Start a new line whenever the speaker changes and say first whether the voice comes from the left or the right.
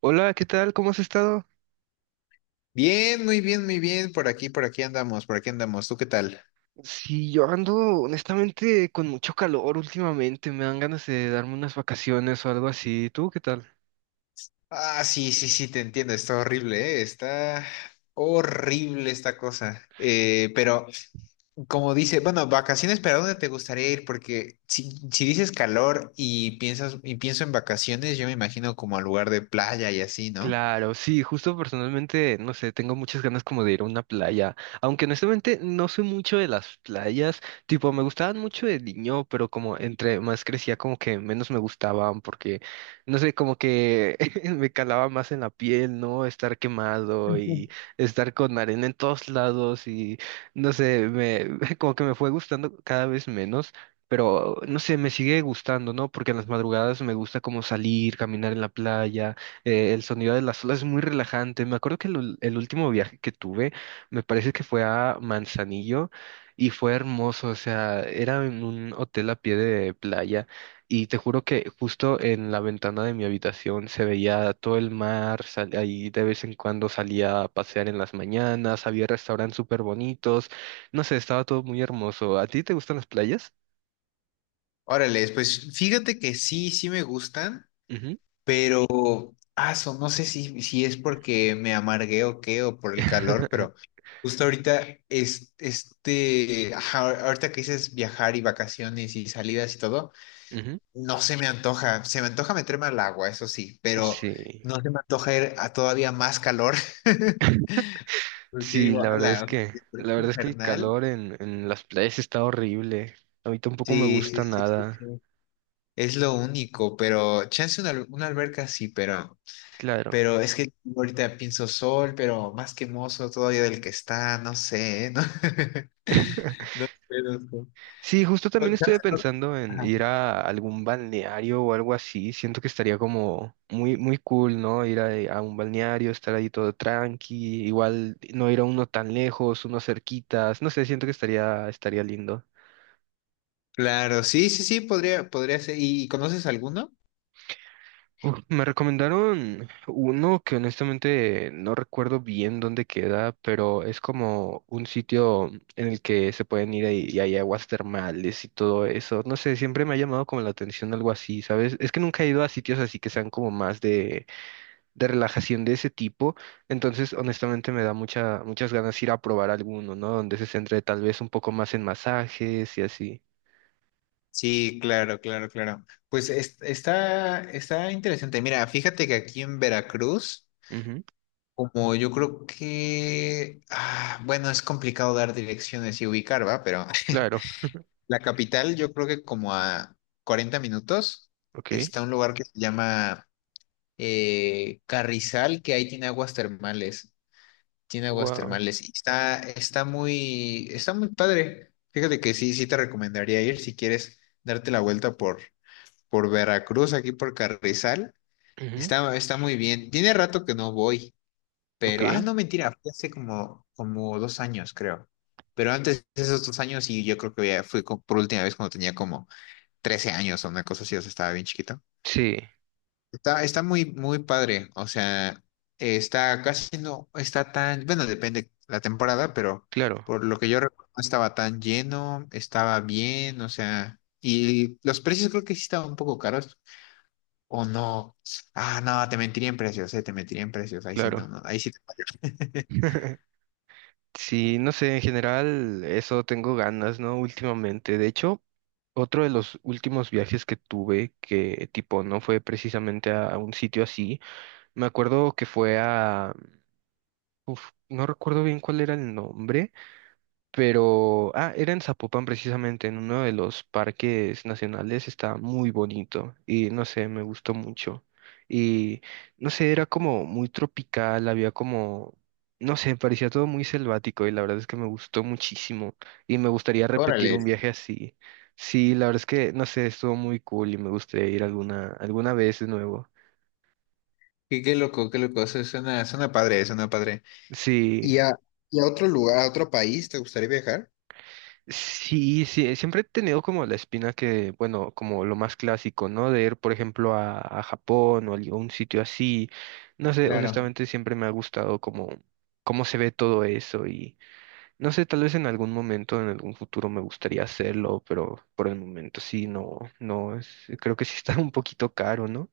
right: Hola, ¿qué tal? ¿Cómo has estado?
left: Bien, muy bien, muy bien. Por aquí andamos, por aquí andamos. ¿Tú qué tal?
right: Sí, yo ando honestamente con mucho calor últimamente, me dan ganas de darme unas vacaciones o algo así. ¿Tú qué tal?
left: Ah, sí, sí, sí, te entiendo. Está horrible, ¿eh? Está horrible esta cosa. Pero como dice, bueno, vacaciones, ¿para dónde te gustaría ir? Porque si dices calor y piensas y pienso en vacaciones, yo me imagino como al lugar de playa y así, ¿no?
right: Claro, sí, justo personalmente, no sé, tengo muchas ganas como de ir a una playa, aunque honestamente no soy mucho de las playas, tipo me gustaban mucho de niño, pero como entre más crecía como que menos me gustaban porque, no sé, como que me calaba más en la piel, ¿no? Estar quemado
left: Ujú.
right: y estar con arena en todos lados y, no sé, como que me fue gustando cada vez menos. Pero no sé, me sigue gustando, ¿no? Porque en las madrugadas me gusta como salir, caminar en la playa, el sonido de las olas es muy relajante. Me acuerdo que el último viaje que tuve, me parece que fue a Manzanillo y fue hermoso. O sea, era en un hotel a pie de playa y te juro que justo en la ventana de mi habitación se veía todo el mar. Ahí de vez en cuando salía a pasear en las mañanas, había restaurantes súper bonitos. No sé, estaba todo muy hermoso. ¿A ti te gustan las playas?
left: Órale, pues fíjate que sí, sí me gustan.
right: Ujú.
left: Pero, aso, no sé si es porque me amargué o qué, o por el calor, pero justo ahorita, es, este, ajá, ahorita que dices viajar y vacaciones y salidas y todo,
right: Ujú.
left: no se me antoja, se me antoja meterme al agua, eso sí, pero
right: Sí.
left: no se me antoja ir a todavía más calor. Porque
right: Sí,
left: digo,
right: la verdad es
left: ala, o sea,
right: que,
left: si es por
right: la
left: esto
right: verdad es que el
left: infernal,
right: calor en las playas está horrible. A mí tampoco me
left: sí, sí,
right: gusta
left: sí, sí,
right: nada.
left: sí, es lo único, pero chance una, una alberca sí, pero...
right: Claro.
left: Pero es que ahorita pienso sol, pero más quemoso todavía del que está, no sé, ¿eh? ¿No? No sé, no sé.
right: Sí, justo
left: O
right: también
left: sea,
right: estuve pensando en
left: ajá.
right: ir a algún balneario o algo así. Siento que estaría como muy, muy cool, ¿no? Ir a un balneario, estar ahí todo tranqui, igual no ir a uno tan lejos, uno cerquitas. No sé, siento que estaría, estaría lindo.
left: Claro, sí, sí, sí, podría, podría ser. ¿Y conoces alguno?
right: Uf, me recomendaron uno que honestamente no recuerdo bien dónde queda, pero es como un sitio en el que se pueden y hay aguas termales y todo eso. No sé, siempre me ha llamado como la atención algo así, ¿sabes? Es que nunca he ido a sitios así que sean como más de relajación de ese tipo, entonces honestamente me da mucha, muchas ganas ir a probar alguno, ¿no? Donde se centre tal vez un poco más en masajes y así.
left: Sí, claro, claro, claro. Pues está, está interesante. Mira, fíjate que aquí en Veracruz,
right: Ujú,
left: como yo creo que, ah, bueno, es complicado dar direcciones y ubicar, ¿va? Pero
right: claro,
left: la capital, yo creo que como a 40 minutos,
right: ok.
left: está un lugar que se llama Carrizal, que ahí tiene aguas termales. Tiene aguas
right: Wow.
left: termales. Y está, está muy padre. Fíjate que sí, sí te recomendaría ir si quieres darte la vuelta por Veracruz, aquí por Carrizal. Está, está muy bien. Tiene rato que no voy,
right: Ok,
left: pero, ah, no, mentira, fue hace como, como 2 años, creo. Pero antes de esos 2 años, y yo creo que ya fui por última vez cuando tenía como 13 años o una cosa así, o sea, estaba bien chiquito.
right: sí.
left: Está, está muy, muy padre. O sea, está casi no está tan, bueno, depende la temporada, pero
right: Claro.
left: por lo que yo recuerdo, no estaba tan lleno, estaba bien, o sea, y los precios creo que sí estaban un poco caros. O no. Ah, no, te mentiría en precios, te mentiría en precios. Ahí sí,
right: Claro.
left: no, no, ahí sí te fallo.
right: Sí, no sé, en general eso tengo ganas, ¿no? Últimamente. De hecho, otro de los últimos viajes que tuve, que tipo no fue precisamente a un sitio así, me acuerdo que fue a... Uf, no recuerdo bien cuál era el nombre. Pero, ah, era en Zapopan precisamente, en uno de los parques nacionales, está muy bonito y no sé, me gustó mucho. Y no sé, era como muy tropical, había como, no sé, parecía todo muy selvático y la verdad es que me gustó muchísimo y me gustaría repetir
left: Órale.
right: un viaje así. Sí, la verdad es que, no sé, estuvo muy cool y me gustaría ir alguna, alguna vez de nuevo.
left: Qué, qué loco, qué loco. Eso suena, suena padre, suena padre.
right: Sí.
left: ¿Y a, y a otro lugar, a otro país, te gustaría viajar?
right: Sí, sí, siempre he tenido como la espina que, bueno, como lo más clásico, ¿no? De ir, por ejemplo, a Japón o a algún sitio así. No sé,
left: Claro.
right: honestamente siempre me ha gustado como cómo se ve todo eso y no sé, tal vez en algún momento, en algún futuro me gustaría hacerlo, pero por el momento sí, no, no, es- creo que sí está un poquito caro, ¿no?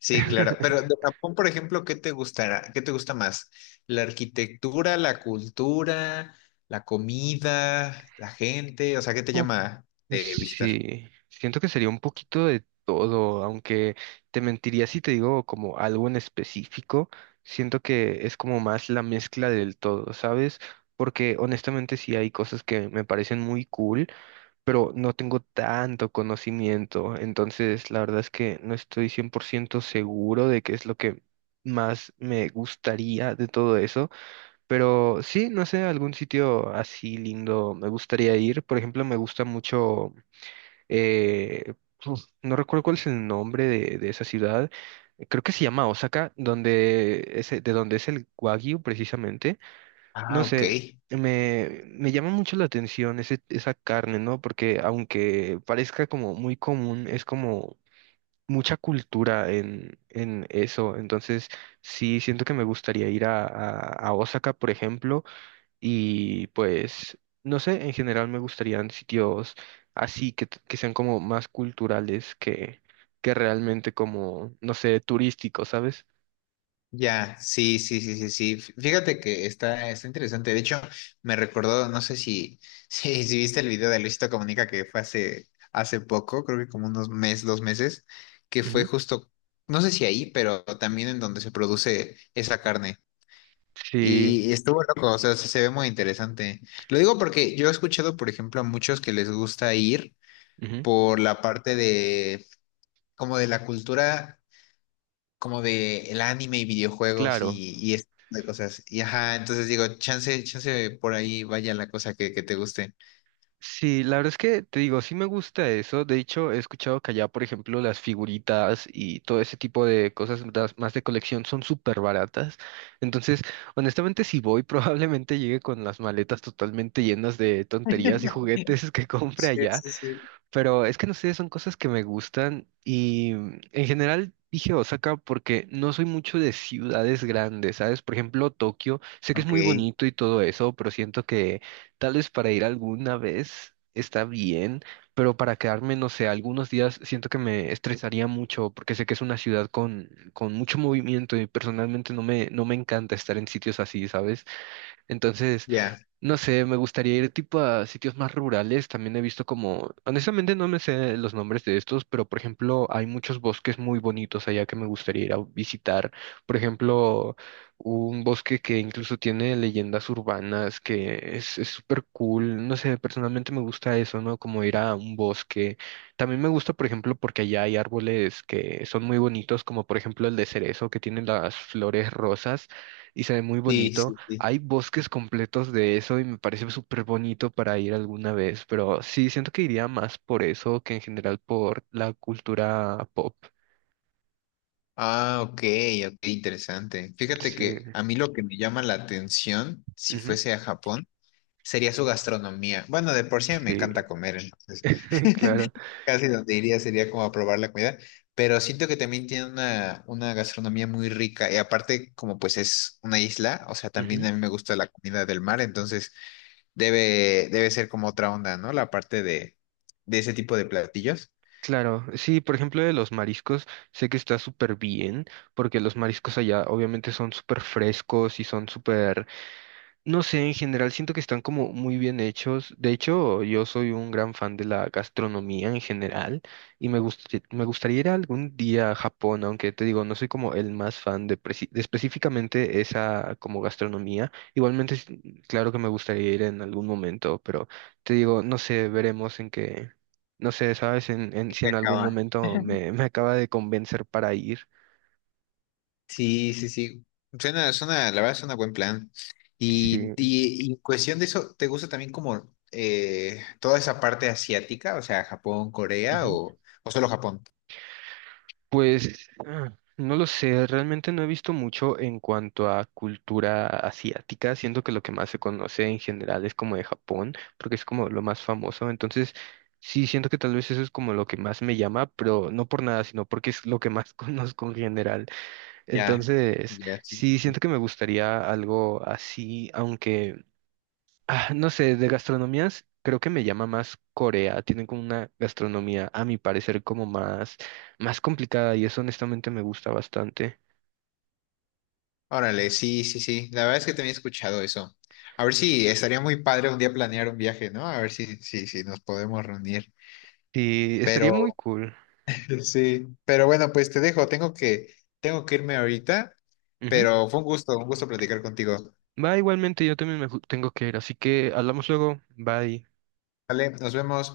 left: Sí, claro. Pero de Japón, por ejemplo, ¿qué te gustará? ¿Qué te gusta más? ¿La arquitectura, la cultura, la comida, la gente? O sea, ¿qué te llama de visitar?
right: Sí, siento que sería un poquito de todo, aunque te mentiría si te digo como algo en específico, siento que es como más la mezcla del todo, ¿sabes? Porque honestamente sí hay cosas que me parecen muy cool, pero no tengo tanto conocimiento, entonces la verdad es que no estoy 100% seguro de qué es lo que más me gustaría de todo eso. Pero sí, no sé, algún sitio así lindo me gustaría ir. Por ejemplo, me gusta mucho eh, no recuerdo cuál es el nombre de esa ciudad, creo que se llama Osaka, donde es, de donde es el Wagyu precisamente.
left: Ah,
right: No
left: ok.
right: sé, me llama mucho la atención ese, esa carne, ¿no? Porque aunque parezca como muy común, es como mucha cultura en eso. Entonces, sí, siento que me gustaría ir a Osaka, por ejemplo y pues, no sé, en general me gustarían sitios así que, que sean como más culturales que realmente como, no sé, turísticos, ¿sabes?
left: Ya, sí, sí, sí, sí, sí. Fíjate que está, está interesante. De hecho, me recordó, no sé si, si, si viste el video de Luisito Comunica que fue hace, hace poco, creo que como unos meses, 2 meses, que fue
right: Ujú.
left: justo, no sé si ahí, pero también en donde se produce esa carne.
right: Sí,
left: Y estuvo loco, o sea, se ve muy interesante. Lo digo porque yo he escuchado, por ejemplo, a muchos que les gusta ir
right: ujú,
left: por la parte de, como de la cultura, como de el anime y videojuegos
right: claro.
left: y este tipo de cosas. Y ajá, entonces digo, chance, chance por ahí vaya la cosa que te guste.
right: Sí, la verdad es que te digo, sí me gusta eso. De hecho, he escuchado que allá, por ejemplo, las figuritas y todo ese tipo de cosas más de colección son súper baratas. Entonces, honestamente, si voy, probablemente llegue con las maletas totalmente llenas de tonterías y juguetes que compre
left: Sí,
right: allá.
left: sí, sí.
right: Pero es que no sé, son cosas que me gustan y en general dije Osaka porque no soy mucho de ciudades grandes, ¿sabes? Por ejemplo, Tokio, sé que es
left: Ok,
right: muy bonito y todo eso, pero siento que tal vez para ir alguna vez está bien, pero para quedarme, no sé, algunos días siento que me estresaría mucho porque sé que es una ciudad con mucho movimiento y personalmente no me encanta estar en sitios así, ¿sabes? Entonces...
left: ya.
right: No sé, me gustaría ir tipo a sitios más rurales. También he visto como, honestamente no me sé los nombres de estos, pero por ejemplo hay muchos bosques muy bonitos allá que me gustaría ir a visitar. Por ejemplo, un bosque que incluso tiene leyendas urbanas, que es súper cool. No sé, personalmente me gusta eso, ¿no? Como ir a un bosque. También me gusta, por ejemplo, porque allá hay árboles que son muy bonitos, como por ejemplo el de cerezo, que tiene las flores rosas y se ve muy
left: Sí,
right: bonito.
left: sí, sí.
right: Hay bosques completos de eso y me parece súper bonito para ir alguna vez, pero sí, siento que iría más por eso que en general por la cultura pop.
left: Ah, ok, ok, interesante. Fíjate
right: Sí,
left: que a mí lo que me llama la atención, si
right: ujú,
left: fuese a Japón, sería su gastronomía. Bueno, de por sí me
right: Sí,
left: encanta comer, entonces
right: claro.
left: casi donde iría sería como a probar la comida, pero siento que también tiene una gastronomía muy rica y aparte como pues es una isla, o sea, también
right: ujú,
left: a mí me gusta la comida del mar, entonces debe, debe ser como otra onda, ¿no? La parte de ese tipo de platillos.
right: Claro, sí, por ejemplo, de los mariscos, sé que está súper bien, porque los mariscos allá obviamente son súper frescos y son súper. No sé, en general siento que están como muy bien hechos. De hecho, yo soy un gran fan de la gastronomía en general y me gustaría ir algún día a Japón, aunque te digo, no soy como el más fan de, de específicamente esa como gastronomía. Igualmente, es- claro que me gustaría ir en algún momento, pero te digo, no sé, veremos en qué, no sé, sabes,
left: Y
right: si
left: que
right: en algún
left: acaban
right: momento me acaba de convencer para ir.
left: sí, sí, sí. Suena, suena, la verdad suena buen plan.
right: Sí.
left: Y cuestión de eso, ¿te gusta también como toda esa parte asiática? O sea, Japón, Corea o solo Japón.
right: Pues ah, no lo sé, realmente no he visto mucho en cuanto a cultura asiática, siento que lo que más se conoce en general es como de Japón, porque es como lo más famoso, entonces sí siento que tal vez eso es como lo que más me llama, pero no por nada, sino porque es lo que más conozco en general.
left: Ya,
right: Entonces
left: ya, sí.
right: sí siento que me gustaría algo así, aunque Ah, no sé, de gastronomías creo que me llama más Corea. Tienen como una gastronomía, a mi parecer, como más, más complicada y eso honestamente me gusta bastante.
left: Órale, sí, sí, sí. La verdad es que también he escuchado eso. A ver si estaría muy padre un día planear un viaje, ¿no? A ver si, si, si nos podemos reunir.
right: Sí, estaría muy
left: Pero
right: cool.
left: sí, pero bueno, pues te dejo. Tengo que irme ahorita,
right: Ujú.
left: pero fue un gusto platicar contigo.
right: Va, igualmente, yo también tengo que ir, así que hablamos luego. Bye.
left: Vale, nos vemos.